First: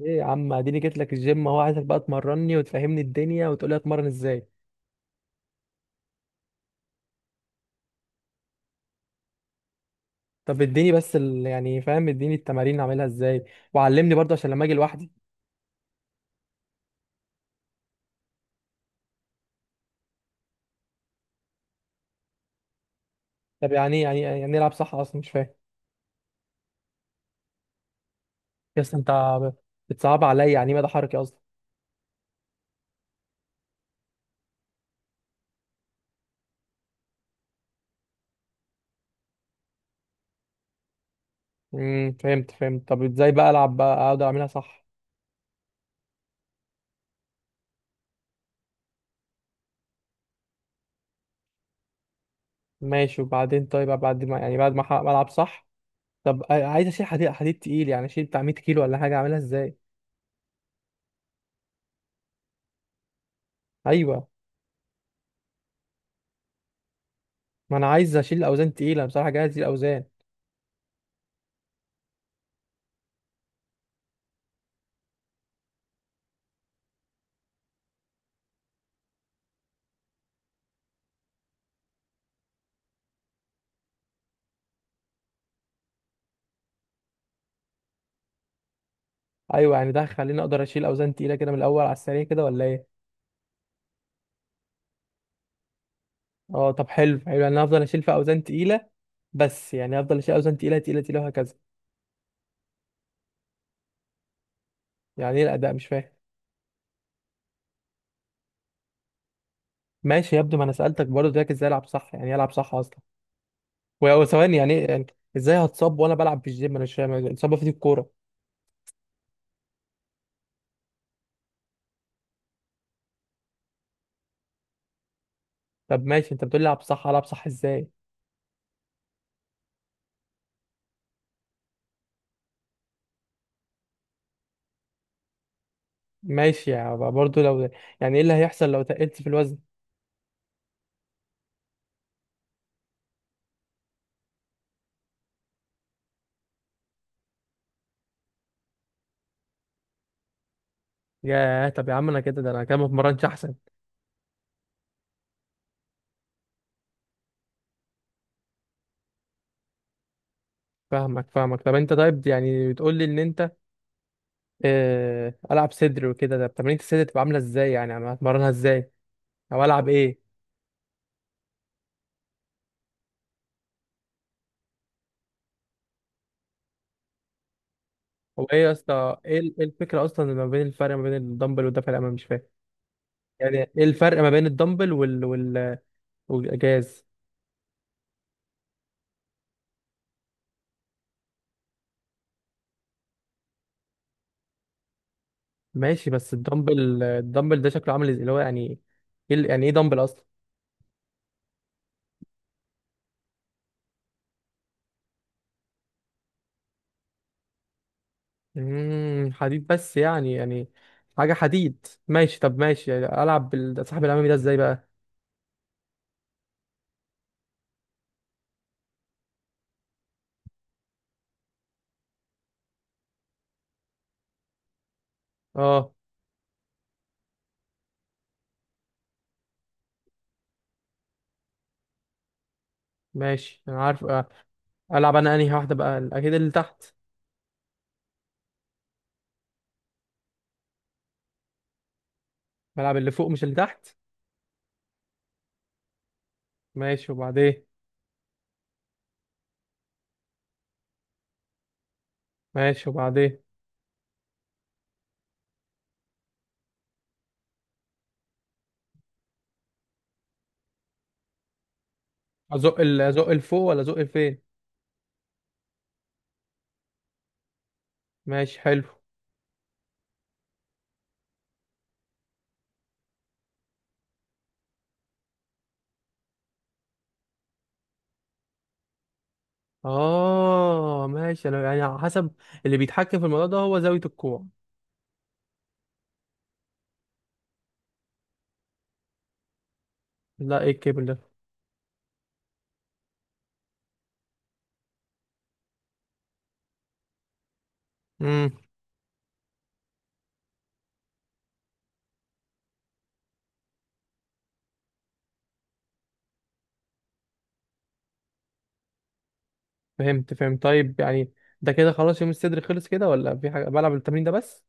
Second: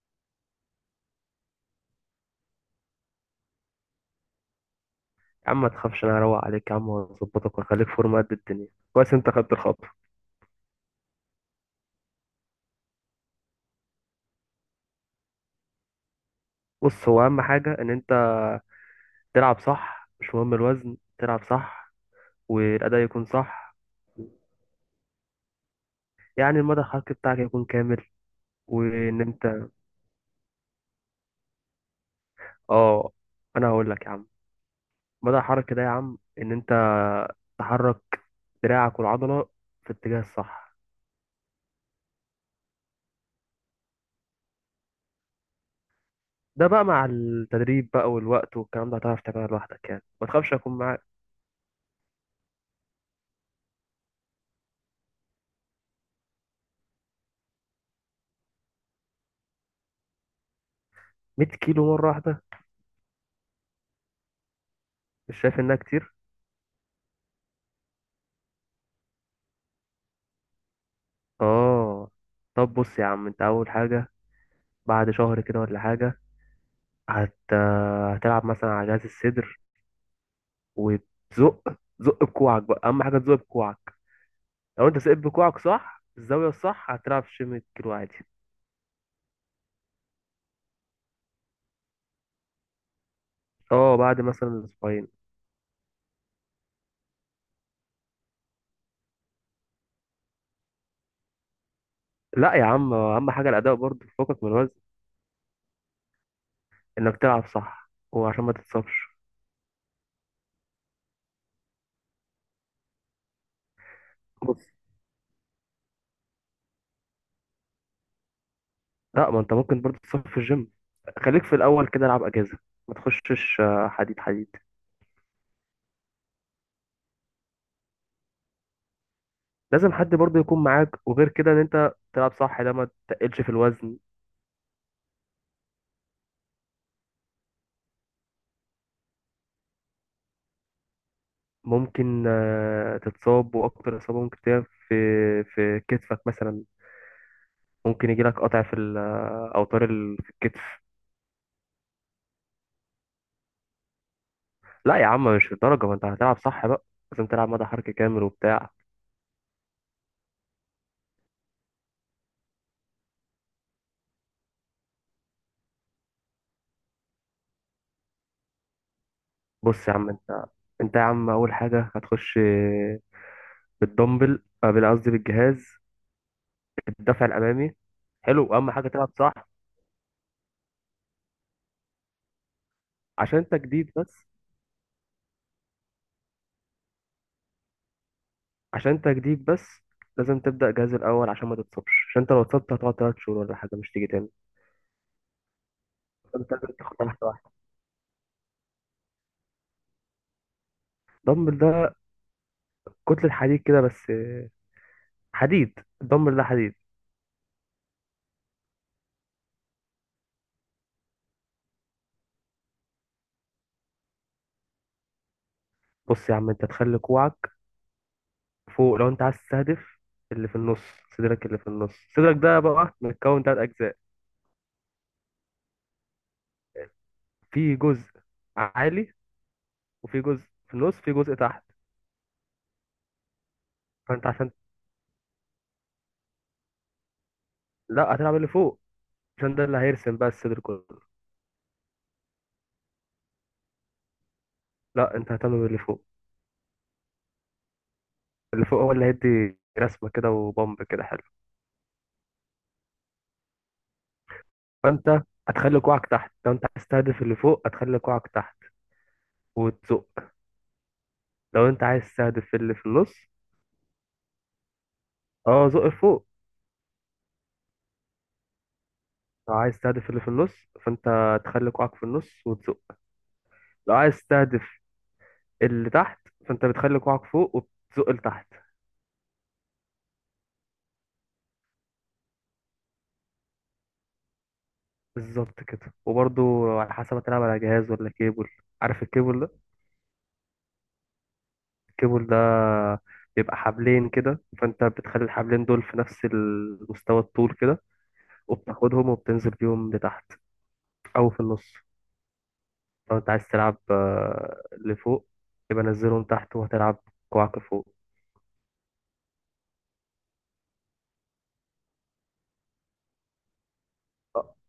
ايه يا عم، اديني جيت لك الجيم اهو، عايزك بقى تمرني وتفهمني الدنيا وتقول لي اتمرن ازاي؟ يا عم، ما تخافش، انا هروق عليك يا عم، واظبطك واخليك فورمه قد الدنيا. كويس، انت خدت الخطوه. طب اديني بس يعني فاهم، اديني التمارين اعملها ازاي؟ وعلمني برضه عشان لما اجي لوحدي. بص، هو اهم حاجه ان انت تلعب صح. مش مهم الوزن، تلعب صح، والاداء يكون طب صح. يعني يعني نلعب صح اصلا، مش فاهم. يعني المدى الحركي بتاعك يكون كامل، يا اسطى، انت وان ب- انت... بتصعب عليا. يعني إيه مدى حركي اصلا؟ اه، انا هقول لك يا عم. مدى الحركي ده يا عم، ان انت تحرك دراعك والعضله في الاتجاه الصح. فهمت فهمت. طب ازاي بقى العب بقى، اقعد اعملها صح؟ ده بقى مع التدريب بقى والوقت والكلام ده، هتعرف تعملها لوحدك يعني، ما تخافش، اكون معاك. ماشي وبعدين، طيب بعد ما يعني بعد ما ما العب صح. طب عايز اشيل حديد حديد تقيل، يعني اشيل بتاع 100 كيلو ولا حاجه؟ اعملها ازاي؟ 100 كيلو مره واحده؟ ايوه، مش شايف انها كتير؟ ما انا عايز اشيل اوزان تقيله بصراحه، جاهز الاوزان. اه. طب بص يا عم، انت اول حاجه بعد شهر كده ولا حاجه هت... هتلعب مثلا على جهاز الصدر. وتزق زق بكوعك بقى، اهم حاجه تزق بكوعك. لو انت سقيت بكوعك صح، الزاويه الصح، هتلعب شيم الكيلو عادي. ايوه، يعني ده هيخليني اقدر اشيل اوزان تقيله كده من الاول على السريع كده، ولا ايه؟ اه، بعد مثلا اسبوعين. اه، طب حلو حلو، يعني انا افضل اشيل في اوزان تقيله. بس يعني افضل اشيل اوزان تقيله تقيله تقيله وهكذا. لا يا عم، اهم حاجه الاداء، برضه فوقك من الوزن. يعني ايه الاداء؟ مش فاهم. انك تلعب صح، وعشان ما تتصابش. ماشي، يبدو، ما انا سالتك برضه ده، ازاي العب صح؟ يعني إيه العب صح اصلا؟ وثواني، بص. يعني ايه يعني؟ ازاي هتصاب وانا بلعب في الجيم؟ انا مش فاهم الاصابه في دي الكوره. لا، ما انت ممكن برضه تتصاب في الجيم. خليك في الاول كده، العب اجازه، ما تخشش حديد حديد. طب ماشي، انت بتقول لي العب صح، العب صح ازاي؟ لازم حد برضه يكون معاك، وغير كده ان انت تلعب صح، ده ما تقلش في الوزن. ماشي، يعني برضه لو. يعني ايه اللي هيحصل لو تقلت في الوزن؟ ممكن تتصاب، واكتر اصابه ممكن تلاقيها في كتفك مثلا. ممكن يجي لك قطع في اوتار في الكتف. ياه، طب يا عم انا كده ما اتمرنش احسن. لا يا عم، مش للدرجه، ما انت هتلعب صح بقى. لازم تلعب مدى حركه كامل وبتاع. فاهمك فاهمك. طب انت، طيب يعني بتقول لي ان انت العب صدر وكده. ده تمارين الصدر تبقى عامله ازاي؟ يعني انا هتمرنها ازاي؟ او بص العب يا عم، ايه؟ انت يا عم، اول حاجه هتخش بالدمبل، قصدي بالجهاز، الدفع الامامي. هو حلو، ايه اهم يا حاجه تلعب اسطى، صح. ايه إيه الفكره اصلا ما بين الفرق ما بين الدمبل والدفع الامامي؟ مش فاهم. عشان انت يعني ايه جديد بس. الفرق ما بين الدمبل والاجاز؟ عشان تجديد بس، لازم تبدأ جهاز الأول عشان ما تتصابش، عشان انت لو اتصبت هتقعد تلات شهور ولا حاجة، مش تيجي تاني. ماشي، بس انت لازم تاخدها الدمبل واحدة واحدة. الدمبل ده شكله عامل ازاي اللي هو يعني؟ ايه يعني ايه دمبل اصلا؟ الدمبل ده كتلة حديد كده بس. حديد، الدمبل ده حديد. حديد بس يعني حاجه حديد، ماشي طب ماشي، يعني العب صاحب الامامي ده ازاي بقى؟ بص يا عم، انت تخلي كوعك فوق لو انت عايز تستهدف اللي في النص صدرك. اللي في النص صدرك ده بقى متكون تلات أجزاء. اه في جزء عالي، وفي جزء في النص، في جزء تحت. ماشي، انا عارف فانت آه، عشان العب انا انهي واحده بقى؟ اكيد اللي تحت. لا، هتلعب اللي فوق، عشان ده اللي هيرسم بقى الصدر كله. بلعب اللي فوق مش اللي تحت؟ لا، انت هتعمل اللي فوق. ماشي وبعدين. اللي فوق هو اللي هيدي رسمة كده وبامب كده حلو. ماشي وبعدين. فانت هتخلي كوعك تحت لو انت عايز تستهدف اللي فوق، هتخلي كوعك تحت وتزق. لو انت عايز تستهدف اللي ازق في النص. ازق لفوق ولا ازق لفين؟ اه، زق لفوق. ماشي حلو. لو عايز تستهدف اللي في النص فانت تخلي كوعك في النص وتزق. لو عايز تستهدف اللي تحت فانت بتخلي كوعك فوق وبتزق لتحت. اه ماشي، انا يعني على حسب. اللي بيتحكم في الموضوع ده هو زاوية الكوع. بالظبط كده، وبرضو على حسب هتلعب على جهاز ولا كيبل. عارف الكيبل ده؟ لا، ايه الكيبل ده؟ الكيبل ده بيبقى حبلين كده، فانت بتخلي الحبلين دول في نفس المستوى الطول كده. امم وبتاخدهم وبتنزل بيهم لتحت او في النص. لو انت عايز تلعب لفوق، يبقى نزلهم تحت وهتلعب كوعك فوق. فهمت فهمت، طيب يعني ده كده خلاص يوم الصدر خلص كده، ولا في حاجة؟ بلعب التمرين ده اه. بس؟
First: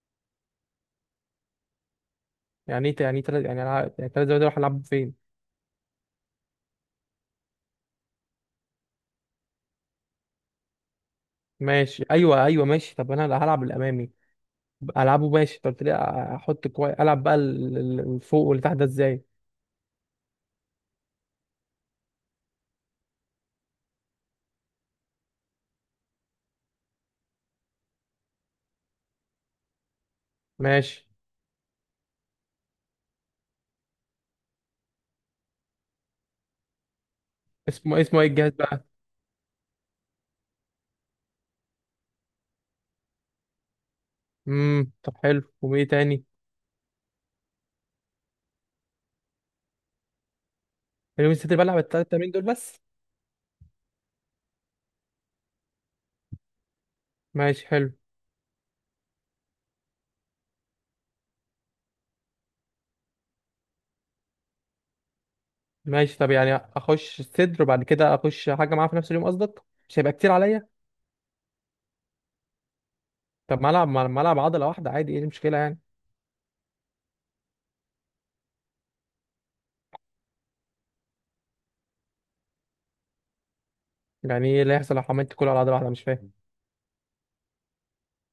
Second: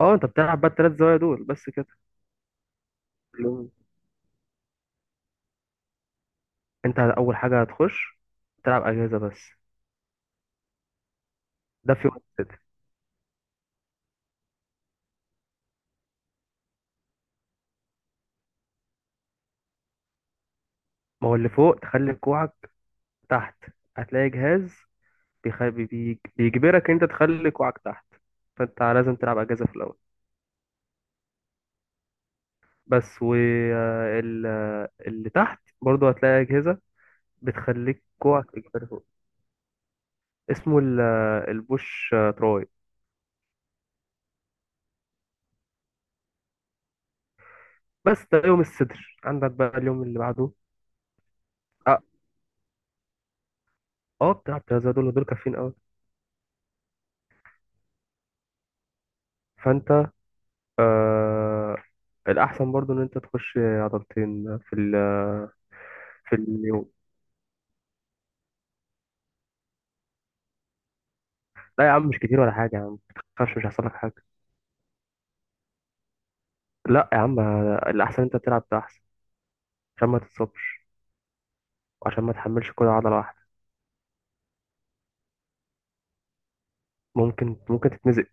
انت بتلعب بقى التلات زوايا دول بس كده. يعني ايه يعني تلات، يعني كلهم. يعني تلات زوايا دول هلعب فين؟ انت اول حاجة هتخش تلعب اجهزة بس. ده ماشي في وقت ايوه كده. ايوه ماشي، طب انا هلعب الامامي. العبه ماشي، طب قلت لي احط كويس، العب بقى الفوق واللي تحت ده ازاي؟ ما هو اللي فوق تخلي كوعك تحت، هتلاقي جهاز بيجبرك انت تخلي كوعك تحت. فانت لازم تلعب اجهزة في الاول. ماشي. بس واللي تحت برضو هتلاقي اجهزة اسمه إيه؟ بتخليك اسمه ايه كوعك الجهاز بقى؟ يجبرك فوق. اسمه البوش تراي. طب حلو، وايه تاني؟ بس ده يوم الصدر، عندك بقى اليوم اللي بعده. اليومين الصدر بلعب اه. التلات تمارين دول بس؟ بتاع الترازا دول كافيين قوي. ماشي حلو. فانت آه الاحسن برضو ان انت تخش عضلتين في ال... ماشي، طب في يعني اليوم. اخش الصدر وبعد كده اخش حاجه معاه في نفس اليوم قصدك؟ مش هيبقى كتير عليا؟ لا يا عم، مش كتير ولا حاجه يا عم. متخافش، طب مش ما هيحصل العب، لك ما حاجه. ما العب عضله واحده عادي، ايه المشكله يعني؟ لا يا عم، الاحسن انت تلعب ده احسن، عشان ما تتصابش، وعشان ما تحملش كل عضله واحده. يعني ايه اللي هيحصل لو عملت كله على عضله واحده؟ مش فاهم. ممكن تتمزق.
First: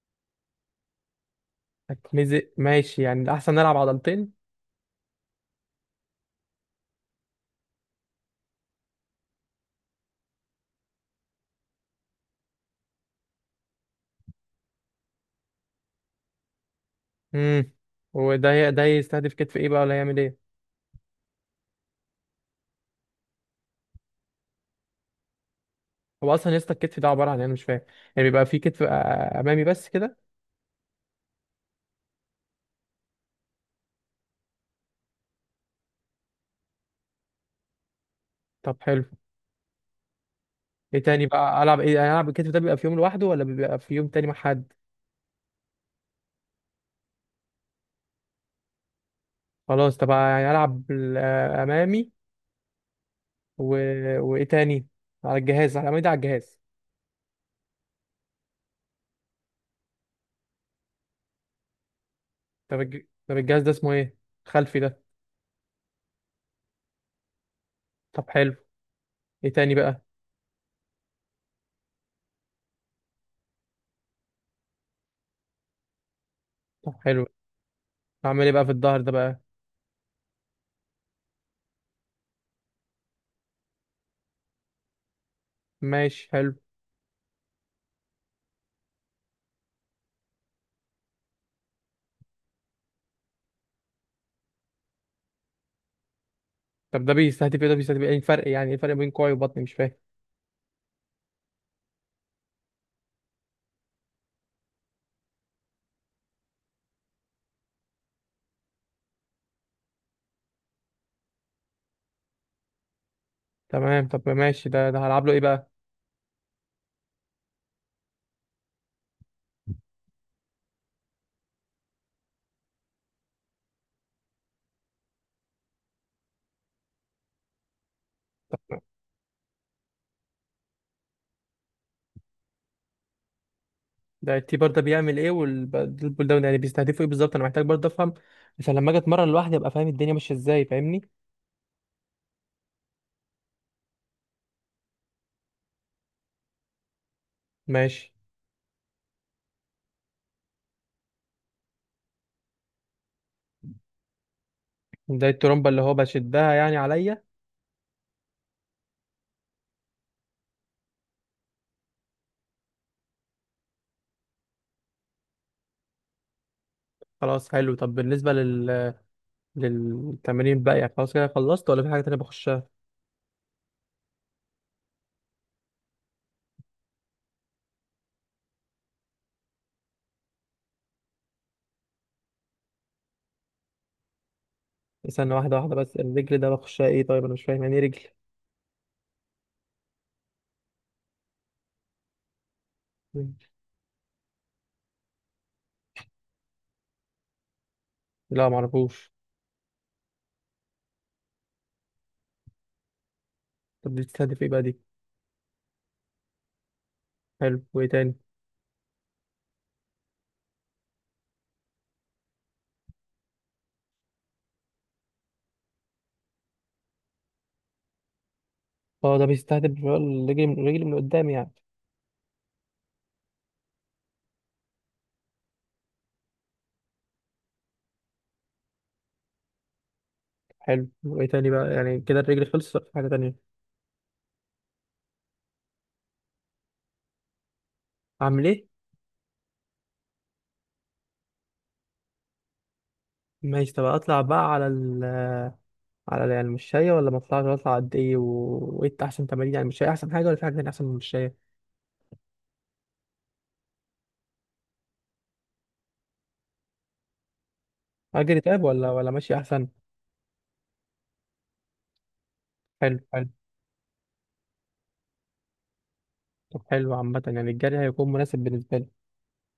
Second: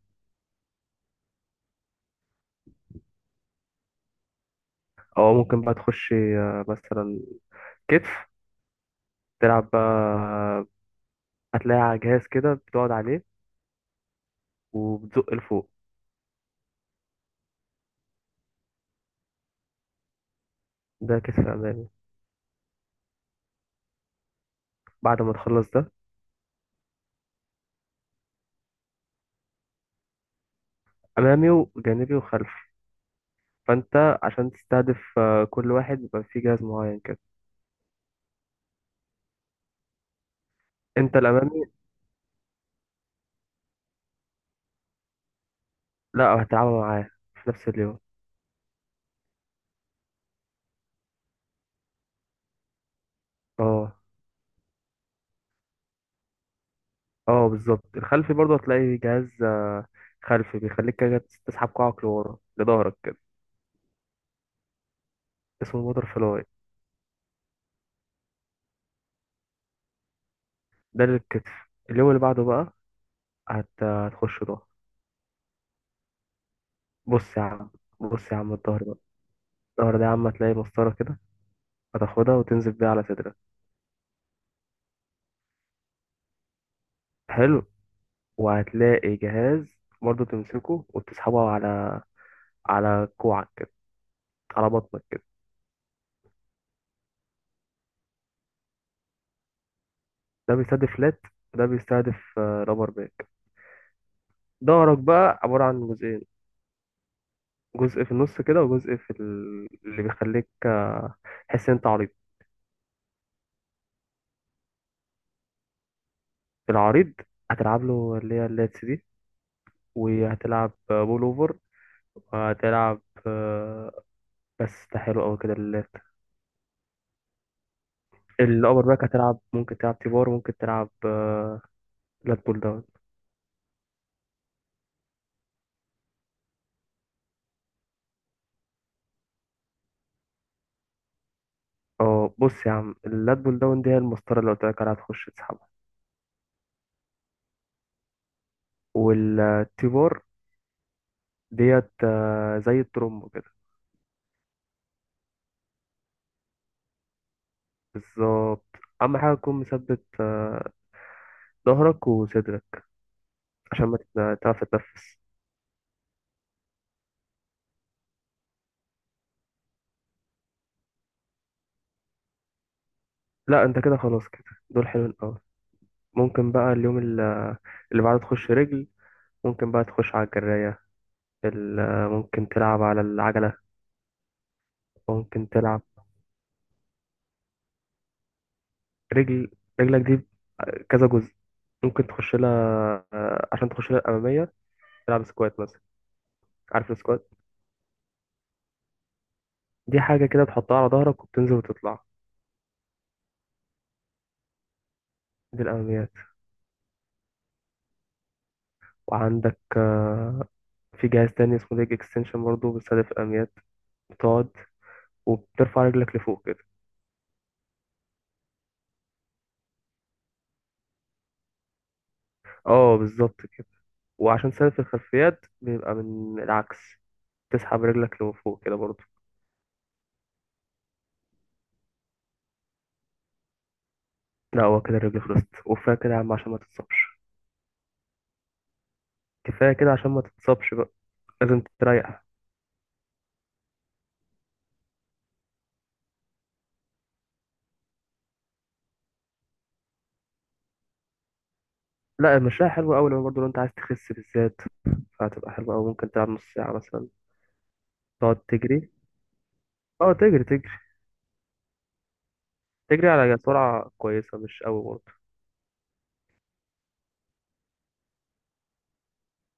هتمزق؟ ماشي، يعني الاحسن نلعب عضلتين. او ممكن بقى تخش مثلا كتف. تلعب بقى، هتلاقي على جهاز كده بتقعد عليه وبتزق لفوق. امم وده ده يستهدف كتف ايه بقى، ولا هيعمل ايه؟ ده كتف امامي. بعد ما تخلص ده. هو اصلا يسطا الكتف ده عباره عن إيه؟ انا مش فاهم. يعني بيبقى في كتف امامي بس كده؟ امامي وجانبي وخلفي. فانت عشان تستهدف كل واحد بيبقى فيه جهاز معين كده. طب حلو. ايه انت تاني بقى؟ الامامي، العب ايه؟ يعني العب الكتف ده بيبقى في يوم لوحده ولا بيبقى في يوم تاني مع حد؟ لا، هتلعبها معاه في نفس اليوم. خلاص، طب يعني العب امامي و. اه. وايه تاني؟ على الجهاز، على الامامي ده على الجهاز؟ اه بالظبط. الخلفي برضه هتلاقي جهاز خلفي، بيخليك كده تسحب كوعك لورا طب لظهرك كده. طب الجهاز ده اسمه ايه، خلفي ده؟ اسمه موتور فلاي. طب حلو. ايه تاني بقى؟ ده للكتف. اليوم اللي بعده بقى هتخش ظهر. طب حلو، بص يا عم بص يا اعمل ايه عم بقى في الظهر بقى. الظهر ده بقى؟ الظهر ده يا عم، هتلاقي مسطرة كده، هتاخدها وتنزل بيها على صدرك. ماشي حلو. حلو. وهتلاقي جهاز برضه تمسكه وتسحبه على كوعك كده، على بطنك كده. طب ده بيستهدف ايه، ده بيستهدف ايه؟ إيه الفرق؟ يعني ايه الفرق بين كوعي وبطني؟ مش فاهم. ده بيستهدف لات، وده بيستهدف رابر باك. ظهرك بقى عبارة عن جزئين. جزء في النص كده، وجزء اللي بيخليك تحس ان انت عريض. تمام، طب ماشي، ده هلعب له ايه بقى؟ العريض هتلعب له اللي هي اللاتس دي، وهتلعب بول اوفر، وهتلعب آه، بس ده حلو قوي كده اللات. الابر باك، هتلعب ممكن تلعب تيبار، ممكن تلعب لات بول داون. ده التيبر ده بيعمل ايه، والبول داون يعني بيستهدفوا ايه بالظبط؟ انا محتاج برضه افهم عشان لما اجي اتمرن لوحدي ابقى فاهم الدنيا ماشيه ازاي، فاهمني؟ اه، بص يا عم، اللات بول داون دي هي المسطرة اللي قلت لك عليها، هتخش تسحبها. ماشي. والتي بار ديت زي الترومبو كده. ده الترومبة اللي هو بشدها يعني عليا؟ بالظبط. أهم حاجة تكون مثبت ظهرك وصدرك، عشان ما تت- تعرف تتنفس. خلاص حلو، طب بالنسبة للتمرين بقى، يعني خلاص كده خلصت ولا في حاجة تانية بخشها؟ لا، انت كده خلاص كده. دول حلوين أوي. ممكن بقى اليوم اللي بعده تخش رجل. ممكن بقى تخش على الجراية. ممكن تلعب على العجلة. استنى ممكن واحدة واحدة، تلعب بس الرجل ده بخشها ايه طيب؟ انا مش فاهم يعني ايه رجل؟ رجل. رجلك دي كذا جزء. ممكن تخش لها، عشان تخش لها الأمامية، تلعب سكوات مثلا. عارف السكوات؟ لا، معرفوش. دي حاجة كده تحطها على ظهرك وبتنزل وتطلع. طب دي بتستهدف ايه بقى دي؟ دي الأماميات. حلو، وايه تاني؟ وعندك في جهاز تاني اسمه ليج اكستنشن، برضه بيستهدف الأماميات. بتقعد وبترفع رجلك لفوق كده. اه، ده بيستهدف بقى الرجل، الرجل من قدام يعني؟ اه بالظبط كده. وعشان تستهدف الخلفيات بيبقى من العكس، تسحب رجلك لفوق كده برضه. حلو، وايه تاني بقى؟ يعني كده الرجل خلصت ولا في حاجة تانية؟ لا، هو كده الرجل خلصت، وكفاية كده يا عم عشان ما تتصابش. اعمل ايه؟ كفاية كده عشان ما تتصابش بقى، لازم تريح. ماشي، طب اطلع بقى على على يعني المشاية، ولا ما اطلعش؟ اطلع قد ايه وايه احسن تمارين؟ يعني المشاية احسن حاجة ولا في حاجة تانية احسن من المشاية؟ لا، المشاية حلوة أوي، لو برضه لو أنت عايز تخس بالذات فهتبقى حلوة أوي. ممكن تلعب نص ساعة مثلا. تقعد اجري طيب، تجري. ولا ماشي احسن؟ اه، تجري تجري. حلو تجري حلو. على سرعة كويسة، مش قوي برضه. طب حلو عامه، يعني الجري هيكون مناسب بالنسبه لي.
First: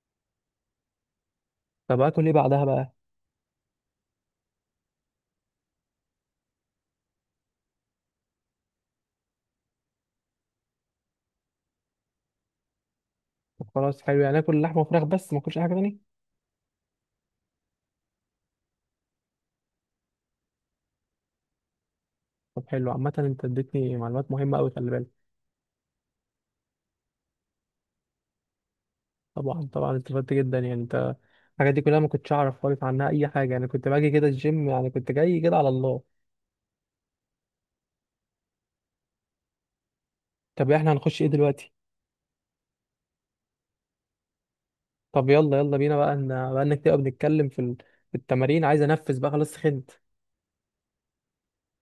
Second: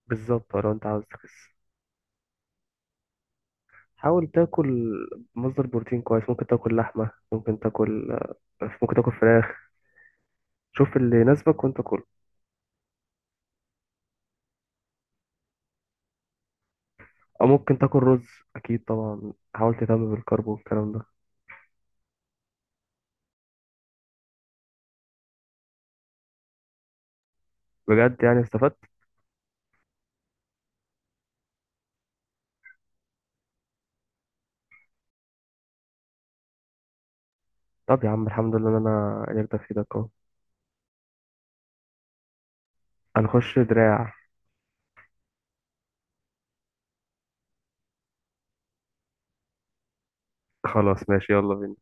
بالظبط لو انت عاوز تخس. طب اكل ايه بعدها بقى؟ حاول تاكل مصدر بروتين كويس. ممكن تاكل لحمة، ممكن تاكل فراخ. شوف اللي يناسبك وانت كله. طب خلاص حلو، يعني اكل لحمه وفراخ بس ما اكلش اي حاجه تاني؟ او ممكن تاكل رز. اكيد طبعا، حاول تهتم بالكرب والكلام ده. طب حلو عامه، انت اديتني معلومات مهمه قوي، خلي بالك. بجد، يعني استفدت. طبعا طبعا، استفدت جدا يعني. انت الحاجات دي كلها ما كنتش اعرف خالص عنها اي حاجه، يعني كنت باجي كده الجيم، يعني كنت جاي كده على الله. طب يا عم، الحمد لله ان انا قدرت افيدك اهو. طب احنا هنخش ايه دلوقتي؟ هنخش دراع. طب يلا يلا بينا بقى، ان بقى انك تبقى بنتكلم في في التمارين، عايز انفذ بقى خلاص، خنت. خلاص ماشي، يلا بينا.